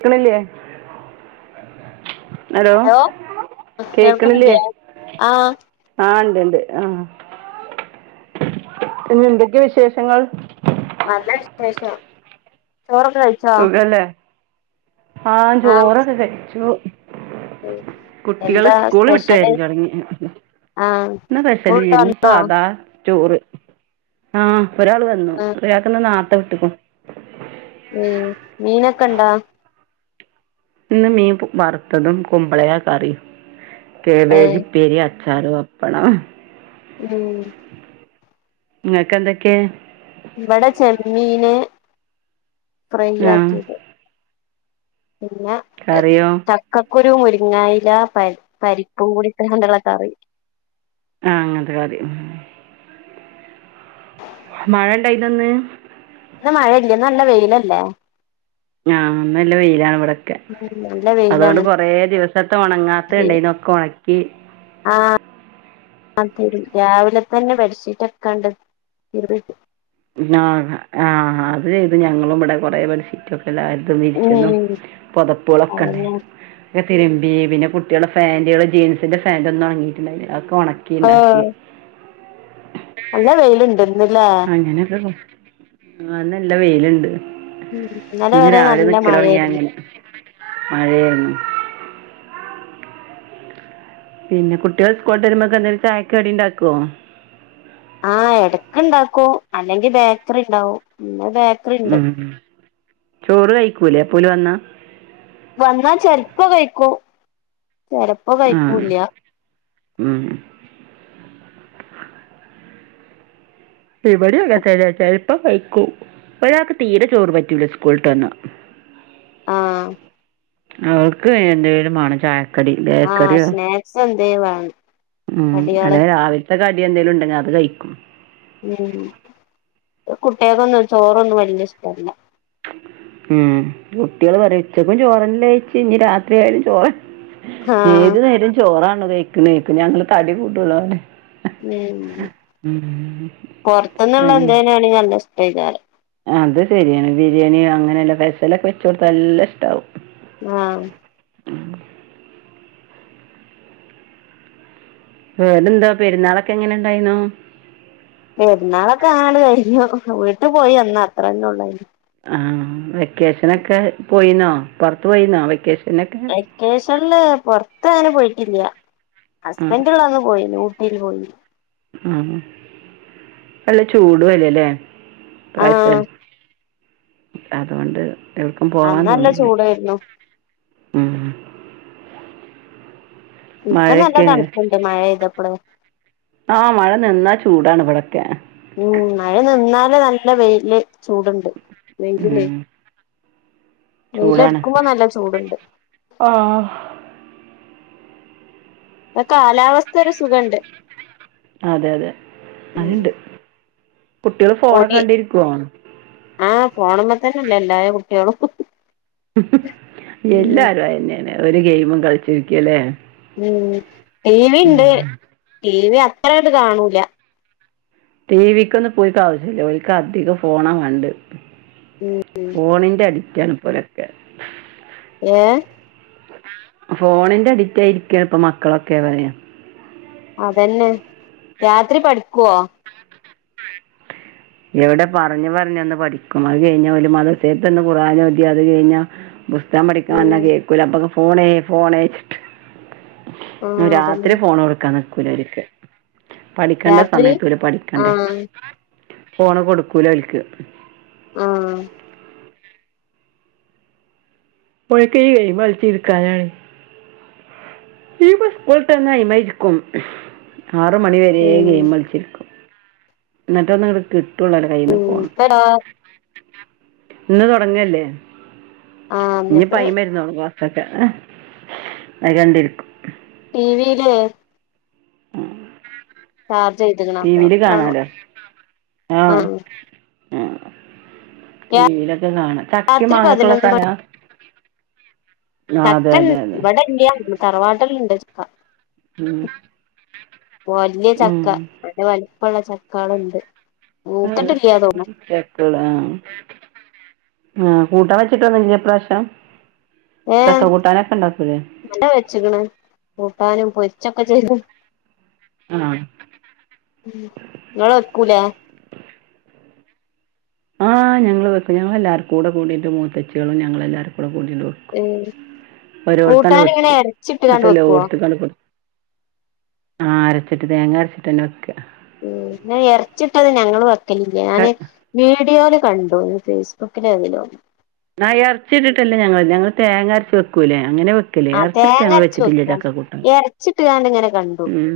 ക്കണില്ലേ? Hello കേക്കണില്ലേ? കേൾക്കണില്ലേ ആഹ് ഇണ്ട് ഇണ്ട് ആഹ് പിന്ന എന്തൊക്കെയ വിശേഷങ്ങൾ? നല്ല വി ശേഷം ചോറക്കെ കഴി സുഖല്ലേ ആഹ് ചോറൊക്കെ കഴിച്ചു. കുട്ടികള് എന്താ സ്കൂള് വിട്ട് സ്പെഷ്യല് വെര് [unintelligible] തെടങ്ങിന് ആഹ് ഇന്ന് പേസല് സ്കൂളിട്ട് ഇല്ലെനു വന്നോ സാധാ ചോറ്. ആഹ് ഒരാള് വെര്ന്നു ആഹ് ഒരാക്ക് ഇന്ന് നാട്ട കെട്ടി കൊ ലെ മീനൊക്കെ ഇണ്ടാ? ഇന്ന് മീൻ പെ വറ്ത്തതും കുമ്പളങ്ങ്യാ കറിയും ക്യയാവേജ് ഏഹ് ഉപ്പേരി അ ചാറ് പപ്പണം. ഉം ഇങ്ങക്ക് എന്തൊക്ക്യേ? ഇവടെ ചെമ്മീന് ഫ്രൈ ആ ആക്കിയത്. പിന്നെ എഹ് കറിയോ ച ക്ക കുരു മുരിങ്ങായിലാ പരി പരിപ്പും കൂടി ഇണ്ട് ഒള്ളാ കറി. ആഹ് അങ്ങൻത്തെ കറിയും. മഴ ഇണ്ടായിനോ ഇന്ന്? ഇന്ന് മഴ ഇല്ല ഇന്ന് നല്ല വെയ്ലല്ലെ? ആഹ് ഇന്ന് നല്ല വെയിലാണ് ഇവടൊക്കെ ഉം നല്ല അതോണ്ട് കൊറേ ദിവസത്തെ ഒണങ്ങാ ത് ആഹ് ആഹ് തരും രാവിലെ തന്നെ ബെഡ്ഷീറ്റൊക്കാണ്ട് തിരുമ്പി [unintelligible] ആഹ് അത് ചെയ്ത് ഞങ്ങളും ഇവടെ കൊറെ ബെഡ്ഷീറ്റ് എല്ലാര്തും വിരിക്കുന്ന ഉം പൊതപ്പള് അതന്നെ ഒക്കേണ്ടാര്ന്നു ക്കെ തിര്മ്പി പിന്നെ കുട്ടികള്ടെ ഫാന്റ്കള് ജീൻസിന്റെ ഫാൻ്റ് ഒന്നും ഒണങ്ങിയിട്ട് ഇണ്ടായിര്ന്നില്ല അതൊക്കെ ഒണക്കി ആഹ് ഇണ്ടാക്കി നല്ല വെയില് ഇണ്ട്ന്നില്ലേ [unintelligible] ആഹ് നല്ല വെയ്ല്ണ്ട് ഉം ഇന്നലെ ഇന്ന് വരെ രാവിലെ നല്ല നിക്കല് തൊടങ്ങിയാ മഴയായിരുന്നു അങ്ങനെ മഴയാരുന്നു പിന്നെ കുട്ടികൾ സ്കൂള് വിട്ട് വെര്മ്പേക്ക് എന്തേലും ചായക്ക് കടി ഇണ്ടാക്കുവോ ആഹ് എടക്ക് ഇണ്ടാക്കും അല്ലെങ്കി ബേക്കറി ഇണ്ടാവും പിന്നെ ബേ ഉം ചോറ് കയിക്കൂലേ അപ്പോല് വന്നാ വന്നാ ചെലപ്പ കയിക്കും ചെല ആഹ് ഉം ഇവടെ എന്ന്വച്ചാല് ചെലപ്പം വെക്കും ഒരാക്ക് തീരെ ചോറ് പറ്റൂല്ലാ സ്കൂള് ട്ട് വന്നാ ആഹ് അവർക്ക് വേണ്ടി വെരും മാണം ചായ കടി ആഹ് ബേക്കറിയോ സ്നാക്സ് എന്തേലും വേണം ഉം കടികള് അല്ലെ രാവി ത്തെ കടി എന്തേലും ഇണ്ടെങ്കി അത് കയിക്കും ഉം കുട്ടിയോക്കൊന്നും ചോറൊന്നും വല്ല്യ ഇഷ്ടല്ല ഉം കുട്ടിയോള് പറേയും ഉച്ചക്കും ചോറ് അല്ലേ കയ്ച്ചേ ഇനി രാത്രിയായാലും ചോറ ആഹ് ഏത് നേരോം ചോറാണോ കയ്ക്കണേ കേക്കും ഞങ്ങള് തടി കൂട്തല്ള്ളോര് ഉം പൊർത്തൊന്നുള്ള അങ്ങനെ എന്തെയ്നെയാണ് നല്ലയിഷ്ട്ടായികാരം അത് ശരിയാണ് ബിരിയാണിയോ അങ്ങനെള്ള ഫെഷലൊക്കെ വെച്ച് കൊടുത്ത നല്ല ഇഷ്ടാവും ആഹ് വേറെന്താ പെരുന്നാളൊക്കെ എങ്ങനെണ്ടായീന്നു? പെരുന്നാളൊക്കെ അങ്ങട് കഴിഞ്ഞു വീട്ടു പോയി വന്ന് അത്രന്നേ ഉള്ളായിര്ന്ന് ആഹ് വെക്കേഷനൊക്കെ പോയീന്നോ പൊറത്ത് പോയീന്നോ വെക്കേഷനൊക്കെ കേഷനില് പൊർത്ത് അങ്ങനെ പോയിട്ടില്യ ആ ഹസ്ബൻഡള്ളന്ന് പോയീന്നു ഊട്ടീല് പോയി ആഹ് നല്ല ചൂടു വെയിലല്ലേ ആഹ് ഇപ്രാവശ്യം അതുകൊണ്ട് എവിടെക്കും അന്ന് പോവാൻ നല്ല തോന്നുന്നില്ല ചൂടായിരുന്നു ഉം. ഇപ്പൊ നല്ല മഴയൊക്കെ തണുപ്പുണ്ട് മഴെയ്തപ്പള് ആഹ് മഴ നിന്നാ ചൂടാണ് ഇവിടൊക്കെ ഉം മഴ നിന്നാല് നല്ല വെയില് ചൂടുണ്ട് വെയിലിലേ ഉം. വെയിലടിക്കുമ്പോ നല്ല ചൂടുണ്ട് ആഹ് ആ കാലാവസ്ഥ ഒരു സുഖണ്ട് അതെ അതെ ഉം അത്ണ്ട് കുട്ടിയള് ഫോണൊക്കെ പൊടി കണ്ടിരിക്കുവോ ആഹ് ഫോണ്മ്മേ തന്നെല്ലേ എല്ലാ കുട്ടിയളും എല്ലാരും അയന്നെയാണ് ഒരു ഗെയിമും കളിച്ചിരിക്കല്ലേ ഉം ടി വി ണ്ട് ടി വി അത്രായിട്ട് കാണൂല ടി വി ക്കൊന്നും ഇപ്പോര്ക്ക് ആവശ്യില്ല ഓര്ക്ക് അധികം ഫോണാ വേണ്ടേ ഉം ഫോണിന്റെ അഡിക്റ്റാണ് ഇപ്പോരൊക്കെ ഏഹ് ഫോണിന്റെ അഡിക്റ്റ് ആയിരിക്കാ ഇപ്പൊ മക്കളൊക്കെ പറയാ അതന്നെ രാത്രി പഠിക്കുവോ എവിടെ പറഞ്ഞ് പറഞ്ഞ് ഒന്ന് പഠിക്കും അത് കഴിഞ്ഞാ ഓല് മതറസേത്തന്ന് കുറാന ഓതി അത് കഴിഞ്ഞ പുസ്തകം പഠിക്കണർഞ്ഞ ഉം കേക്കുല അപ്പക്ക് ഫോണേ ഫോണേ ആഹ് രാത്രി അതന്നെ ഫോണടുക്കാൻ നിക്കൂല ഓര്ക്ക് പഠിക്കണ്ട രാത്രി സമയത്ത് ഓല് പഠിക്കണ്ടേ ആഹ് ഫോണ് കൊടുക്കൂല ഓൽക്ക് ആഹ് [unintelligible] [unintelligible] സ്കൂള്ട്ടന്നാ അയിമെ ഇരിക്കും ആറ് മണി വരെ ഉം ഗെയിമളിച്ചിര്ക്കും എന്നിട്ട് ഒന്ന് ഇങ്ങട്ട് കിട്ടുള്ളൂല്ല കയ്യിന്ന് ഉം ഫോണ് ഇപ്പ ഇന്ന് തൊടങ്ങല്ലേ ആഹ് ഇനി ഇന്നിപ്പോ പൈമ [unintelligible] [unintelligible] അയികണ്ടിരിക്കും ടി വി യിലല്ലേ ഉം ചാർജ് ചെയ്ത്ക്ക്ണ് അപ്പൊ ടിവില് കാണും കാണാലോ ആഹ് ടി വി ലൊക്കെ കാണാ ചക്കിം രാത്രി മാങ്ങക്കുള്ള പതിനൊന്ന് സ്ഥലാ ആ അതെ ചക്കൻ അതെ അതെ ഇവട ഇല്ല തറവാട്ട്ല് ഇണ്ട് ചക്ക ഉം വല്ല്യ ഉം ചക്ക നല്ല വലുപ്പള്ള ചക്കാള്ണ്ട് [unintelligible] [unintelligible] ആഹ് മൂത്തിട്ടില്ല തോന്നുണു കൂട്ടാം വെച്ചിട്ടൊന്നുല്ലേ ഇപ്രാവശ്യം ചക്ക ഏഹ് കൂട്ടാനൊക്കെ ഉണ്ടാക്കൂലേ [unintelligible] വെച്ച്ക്ക്ണ് കൂട്ടാനും പൊരിച്ചൊക്കെ ചെയ്തു ആഹ് ങ്ങള് വെക്കൂലെ ആഹ് ഞങ്ങളു വെക്കും ഞങ്ങളെല്ലാരും കൂടെ കൂടീട്ട് മുത്തച്ചികളും ഞങ്ങളെല്ലാവരും കൂടെ കൂടിട്ട് ഉം ഒരോട്ത്താണ്ട് കൂട്ടാന് ഇങ്ങനെ വെക്കും ന്നട്ട് എറച്ചിട്ട്കാണ്ട് വെക്കുവോ എല്ലോട്ത്ത് [unintelligible] കൊടുക്കും ആഹ് അരച്ചിട്ട് തേങ്ങ അരച്ചിട്ടന്നെ വെക്ക ഉം ഞാൻ എറച്ചിട്ടത് ഞങ്ങള് വെക്കലില്ല ഞാന് വെക്കുക വീഡിയോല് കണ്ടു നി ഫേസ്ബുക്കിലോ എയ്ലോ. ന്നാ എറച്ചിട്ട്ട്ടല്ല ഞങ്ങള് ഞങ്ങള് തേങ്ങ അരച്ച് വെക്കൂല്ലേ അങ്ങനെ വെ ക്കലേ ആ എറച്ചിട്ട്ട്ട് തേങ്ങ ഞങ്ങള് അരച്ച് വെച്ചിട്ടില്ല വെക്കും ചക്കക്കൂട്ടാന് ഇറച്ചിട്ട്കാണ്ട് ഇങ്ങനെ കണ്ടു ഉം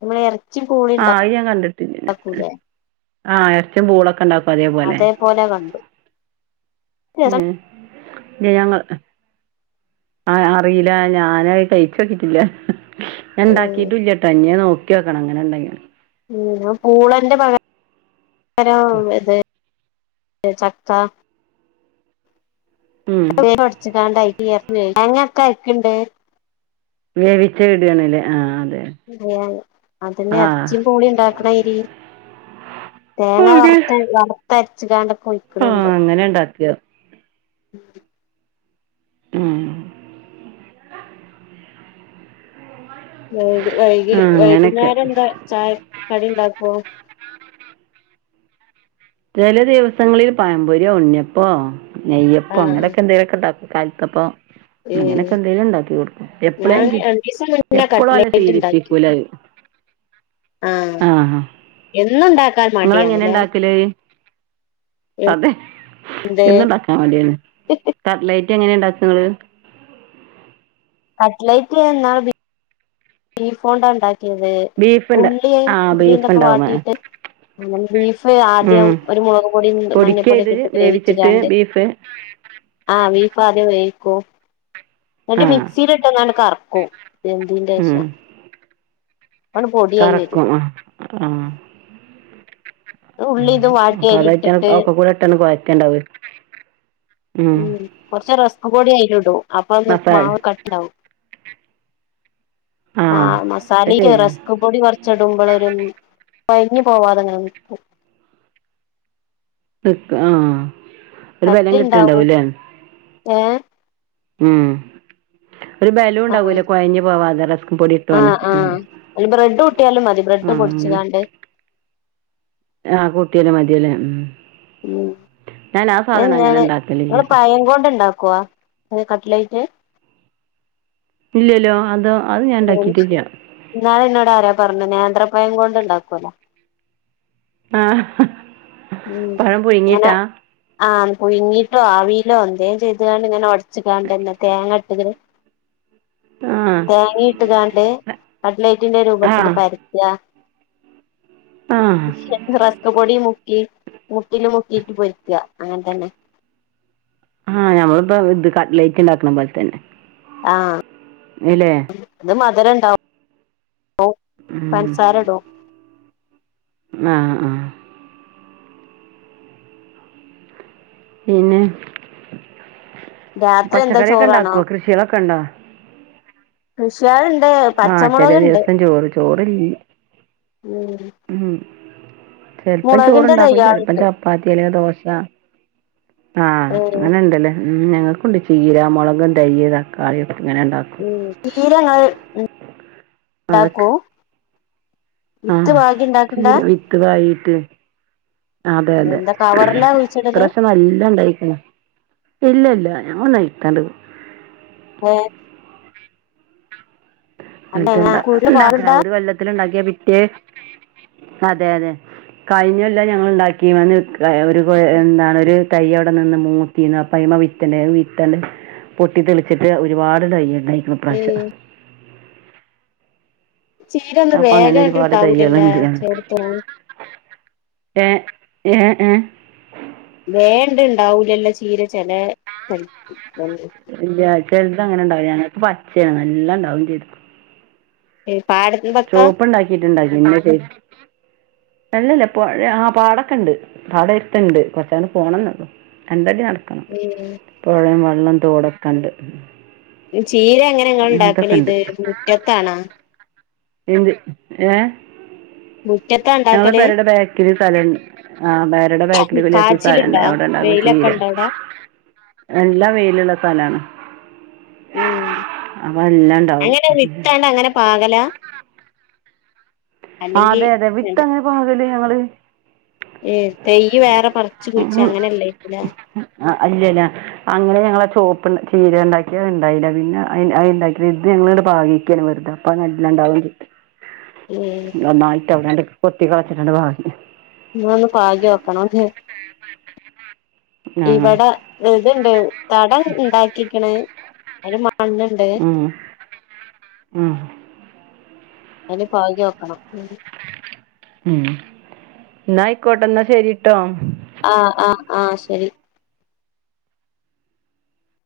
നമ്മള് ഇറച്ചി പൂളി ആഹ് [unintelligible] യാൻ കണ്ടിട്ടില്ല ഉണ്ടാക്കൂലേ ആ എറച്ചിംപൂളൊക്കെ ഉണ്ടാ അതേ പോലെ കണ്ടു [unintelligible] ഉം ജയാങ്കൾ ആഹ് അറിയില്ല ഞാനായി കയ്ച്ചോക്കിട്ടില്ല ഞാണ്ടാക്കിയിട്ടുലട്ടോ ഞ് നോക്കി ക്കണം അങ്ങനെ ഉണ്ടങ്കി ഉം ന്നാ പൂളന്റെ പക പരാവും ഇത് ചക്ക ഉം [unintelligible] വേവിച്ച് ഇട് ആണ്ല്ലേ ആ അതെ. അതെ അതന്നെ ആ എറച്ചിം പൂളിം ഇണ്ടാക്കണായിരി. തേങ്ങ വറുത്ത വറ്ത്തരച്ചികാണ്ടൊക്കെ [unintelligible] ആഹ് അങ്ങനെന്നെ ഉണ്ടാക്കാ ഉം ഉം വൈക വൈകി ആ അങ്ങനെയൊക്കെ വൈകുന്നേരം എന്താ ചായ കടി ഉണ്ടാക്കോ ചെല ദിവസങ്ങളില് പഴം പൊരിയോ ഉണ്ണിയപ്പോ നെയ്യപ്പോ ആഹ് അങ്ങനെക്കെ എന്തെലക്കെ ഇണ്ടാക്കും. കൽത്തപ്പൊ അങ്ങനെക്കെ ഏഹ് എന്തേലും ഇണ്ടാക്കി കൊടുക്കും ഞാൻ എപ്പളേങ്കിലും രണ്ടീസം മുന്നേ എപ്പളും അത് കട്ട്ലേറ്റ് ഉണ്ടാക്കി ശീലിപ്പിക്കൂല അഹ്. [inaudible] ആഹ് ആ ആ എന്നുണ്ടാക്കാൻ ഇങ്ങള് എങ്ങനെ മടിയാണല്ലേ ഇണ്ടാക്കലഹ്? അതെ എന്ത് എന്ന്ണ്ടാക്കാൻ മടിയാണ് കട്ലൈറ്റ് എങ്ങനെ ഇണ്ടാക്ക ഇങ്ങള്? കട്ലൈറ്റ് ഇന്നാള് ബി ബീഫോണ്ടാ ഇണ്ടാക്കിയത് ബീഫ് ഉണ്ട് ഉള്ളിയ് ആ ഉള്ളി ബീഫ് ഇതൊക്കെ ഉണ്ടാവും ആ വാട്ടീട്ട് അങ്ങനെ ബീഫ് ആദ്യം ഉം. ഒരു മുളക് പൊടി പൊടിക്കുക ഇത് മഞ്ഞപ്പൊടിയക്കെ ഇട്ട് വേവിച്ചിട്ട് വേവിച്ച്ക്കാണ്ട് ബീഫ് ആ വീഫ് ആദ്യം വേവിക്കൂ ആ [unintelligible] മിക്സിൽ ഇട്ടൊന്ന് ആണ്ട് കറക്കൂ. ഉം. എന്ത്ന്റെഷാ വരും കറക്കും ആ ആ ഉം ഉള്ളി ഇതും ഉം വാട്ടി അതായിറ്റാണ് അയിലിട്ടിട്ട് അഒക്കെ കൂടെ ഇട്ടാണ്ട് കൊഴക്ക ഇണ്ടാവെ. ഉം കൊർച്ച് റസ്ക്ക് പൊടി അയിലുടു അപ്പൊന്ന് മസാല മാവ് ക ണ്ടാവും ആ ആഹ് അത് മസാലിക്ക് ശരിയാ റസ് ക്ക പൊടി കൊർച്ചിടുമ്പളൊരും കൊഴഞ്ഞ് പോവാതെങ്ങനെ നിക്കും. നിക്ക ആ അട്ടിണ്ടാവു ഏ ഉം ഒരു ബലൂ ഇണ്ടാവോല്ലോ കൊഴഞ്ഞ് പോവാതെ റസ്ക്കും പൊടി ആ ഇട്ടോണ്ട് ആ ഉം അയിൽ ബ്രെഡ് കൂട്ടിയാലും മതി ബ്രെഡ് ആഹ് പൊടിച്ച്ക്കാണ്ട് ആ പുട്ടിയിലെ മതില്ലേ ഉം ഉം ഞാൻ ആ സാധനം അങ്ങനെ എന്താണ് ഇണ്ടാക്കലില്ല ഇങ്ങള് പഴം കൊണ്ട് ഇണ്ടാക്കോ [unintelligible] കട്ലൈറ്റ്? ഇല്ലല്ലോ അതോ അഹ് ഞാൻ ഇണ്ടാക്കിട്ടില്ല. ഇന്നാള് എന്നോട് ആരാ പറഞ്ഞു നേന്ത്രപഴം കൊണ്ട്ണ്ടാക്കോല്ലോ. ആഹ് ഉം പഴം ഇങ്ങനെ പുഴുങ്ങിട്ടാ ആ പുയിങ്ങിട്ടോ ആവിയിലോ എന്തേം ചെയ്ത്ക്കാണ്ട് ഇങ്ങനെ ഒട് ച്ച്കാണ്ടന്നേ തേങ്ങ ഇട്ട് ഇങ്ങനെ താഹ് തേങ്ങിട്ട്ക്കാണ്ട് കട്ലൈറ്റിന്റെ രൂപത്തില് ആഹ് പരത്ത. ആഹ് റസ്ക്ക് പൊടി മുക്കി മുട്ടില് മുക്കിയിട്ട് പൊരിക്ക അങ്ങൻതന്നെ. ആ ഞമ്മള്പ്പം ഇത് കട്ലൈറ്റ് ഇണ്ടാക്ക്ണ പോൽ തന്നെ. ആഹ് ണ്ലേ ഇത് മധുരണ്ടാവും ഒ ഉം പൻസാര ഇടും. ആഹ് ആഹ് പിന്നെ രാത്രി എന്താ പച്ചക്കറിക്കെ ചോറാണോ ഇണ്ടാക്കോ കൃഷികളൊക്കെ ഇണ്ടോ? കൃഷിയാൾണ്ട് ആ ചെല ദിവസം ചോറ് ചോറൽ ഉം ഉം ചെൽപ്പം ചോറ് മുളകിന്റെ ണ്ടാക്കും ചെലപ്പം തയ്യാളുണ്ട് ച പ്പാത്തി അല്ലെങ്കി ദോശ ആ ഏഹ് അങ്ങനെ ഇണ്ടല്ലേ. ഉം ഞങ്ങക്കുണ്ട് ചീരാമൊളക് തൈയ്യ് തക്കാളി ഇങ്ങനെ ഇണ്ടാക്കും. [unintelligible] ചീരങ്ങള് അതൊക്കെ ണ്ടാക്കൂ? ആ ചീര വിത്ത് പായീട്ട് അതെ അതെ എന്താ കവറിലാ കുഴിച്ചിടല് ഇപ്രാവശ്യം നല്ല ഇണ്ടായിക്ക്ണ്. ഇല്ല ഇല്ല [unintelligible] ഏ അല്ല എങ്ങനെ കുരു ണ്ടാക്കണ പാകണ്ടാ ഒരു കൊല്ലത്തില് ണ്ടാക്കിയാ പിറ്റേ അതെ അതെ കഴിഞ്ഞൊല്ലം ഞങ്ങൾ ണ്ടാക്കീമേന്ന് വെക്ക ഒരു എന്താണ് ഒരു തൈയ്യവിടെ നിന്ന് മൂത്തീന്ന് അപ്പയ്മ വിത്ത്ണ്ടായിനു അത് വിത്ത്ള് പൊട്ടി തെളിച്ചിട്ട് ഒരുപാട് തൈയ്യ് ണ്ടായിരിക്കണ് ഇ പ്രാശം ഏഹ് ചീര ഒന്നും അപ്പൊ അങ്ങനെ വേഗായിട്ട് ഒരുപാട് ഇണ്ടാവൂലല്ലേ തൈയ്യള്ണ്ട് ഞങ്ങക്ക് ചേടത്തൊന്നും ഏ ഏ ഏ വേർണ്ട ണ്ടാവൂലല്ലോ ചീര ചെലേ തൈക്ക് ഇല്ല ചെൽത് അങ്ങനെ ഉണ്ടാവും ഞങ്ങക്ക് പച്ചേണ് എല്ലാം ഉണ്ടാവും ചെയ്തു ഏ പാട- ചോപ്പ് ണ്ടാക്കിട്ടുണ്ടായി ഇന്നലെ കയിഞ്ഞു അല്ലല്ല പൊഴ ആ പാടൊക്കെ ണ്ട് പാടം അട്ത്ത്ണ്ട് കൊറച്ചങ്ങ്ട് പോണംന്നുള്ളു രണ്ടടി നടക്കണം വെയില് പൊഴേം വെള്ളം തോടെക്കെണ്ട് ഈ ചീര എങ്ങനെങ്ങൾണ്ടാക്കല് ഉണ്ട് ഇത് മുറ്റത്താണാ ഏഹ് മുറ്റത്താണോ ഞങ്ങളെ പെരേടെ ബാക്കില് സലംണ്ട് ആ പെരേടെ ബാക്കില് [unintelligible] കാച്ചില്ണ്ടോ വെയിലൊക്കെ ഇണ്ടോ അവിടാ നല്ലാ വെയിലുള്ള സ്ഥലാണ് ഉം അപ എല്ലാണ്ടാവും പാവലാ ആഹ് അതെ അതെ വിട്ട അങ്ങനെ പാകലാ ഞങ്ങള് ഏ തൈയ്യ് വേറെ പറച്ച് കുയ്ച്ചങ്ങനെയല്ലായ്ക്കുലേ ആഹ് അല്ലല്ല അങ്ങനെ ഞങ്ങള ചോപ്പ്ന്ന് ചീരണ്ടാക്കി അത് ണ്ടായില്ല, പിന്നെ അയ്ണ്ടാക്കിയ ഇത് ഞങ്ങളത് പാകീക്കാണ് വെർതെ പ്പൊ നല്ലോം ണ്ടാവണ്ട് ഉം ഒന്നായിട്ട് അവിടങ് കൊത്തി കളച്ചിട്ട് പാകി ന ഒന്നു പാകി നോക്കണം ഹേ ആ ഇവിടെ ഇത്ണ്ട് തടം ണ്ടാക്കിക്ക്ണ് അയ്ന് മണ്ണ്ണ്ട് ആഹ് അയ്ല് പാകി നോക്കണം മ്മ്ഹ് എന്ന ആയിക്കോട്ടെ എന്നാ ശരിട്ടോ അഹ് അഹ് ആഹ് ശരി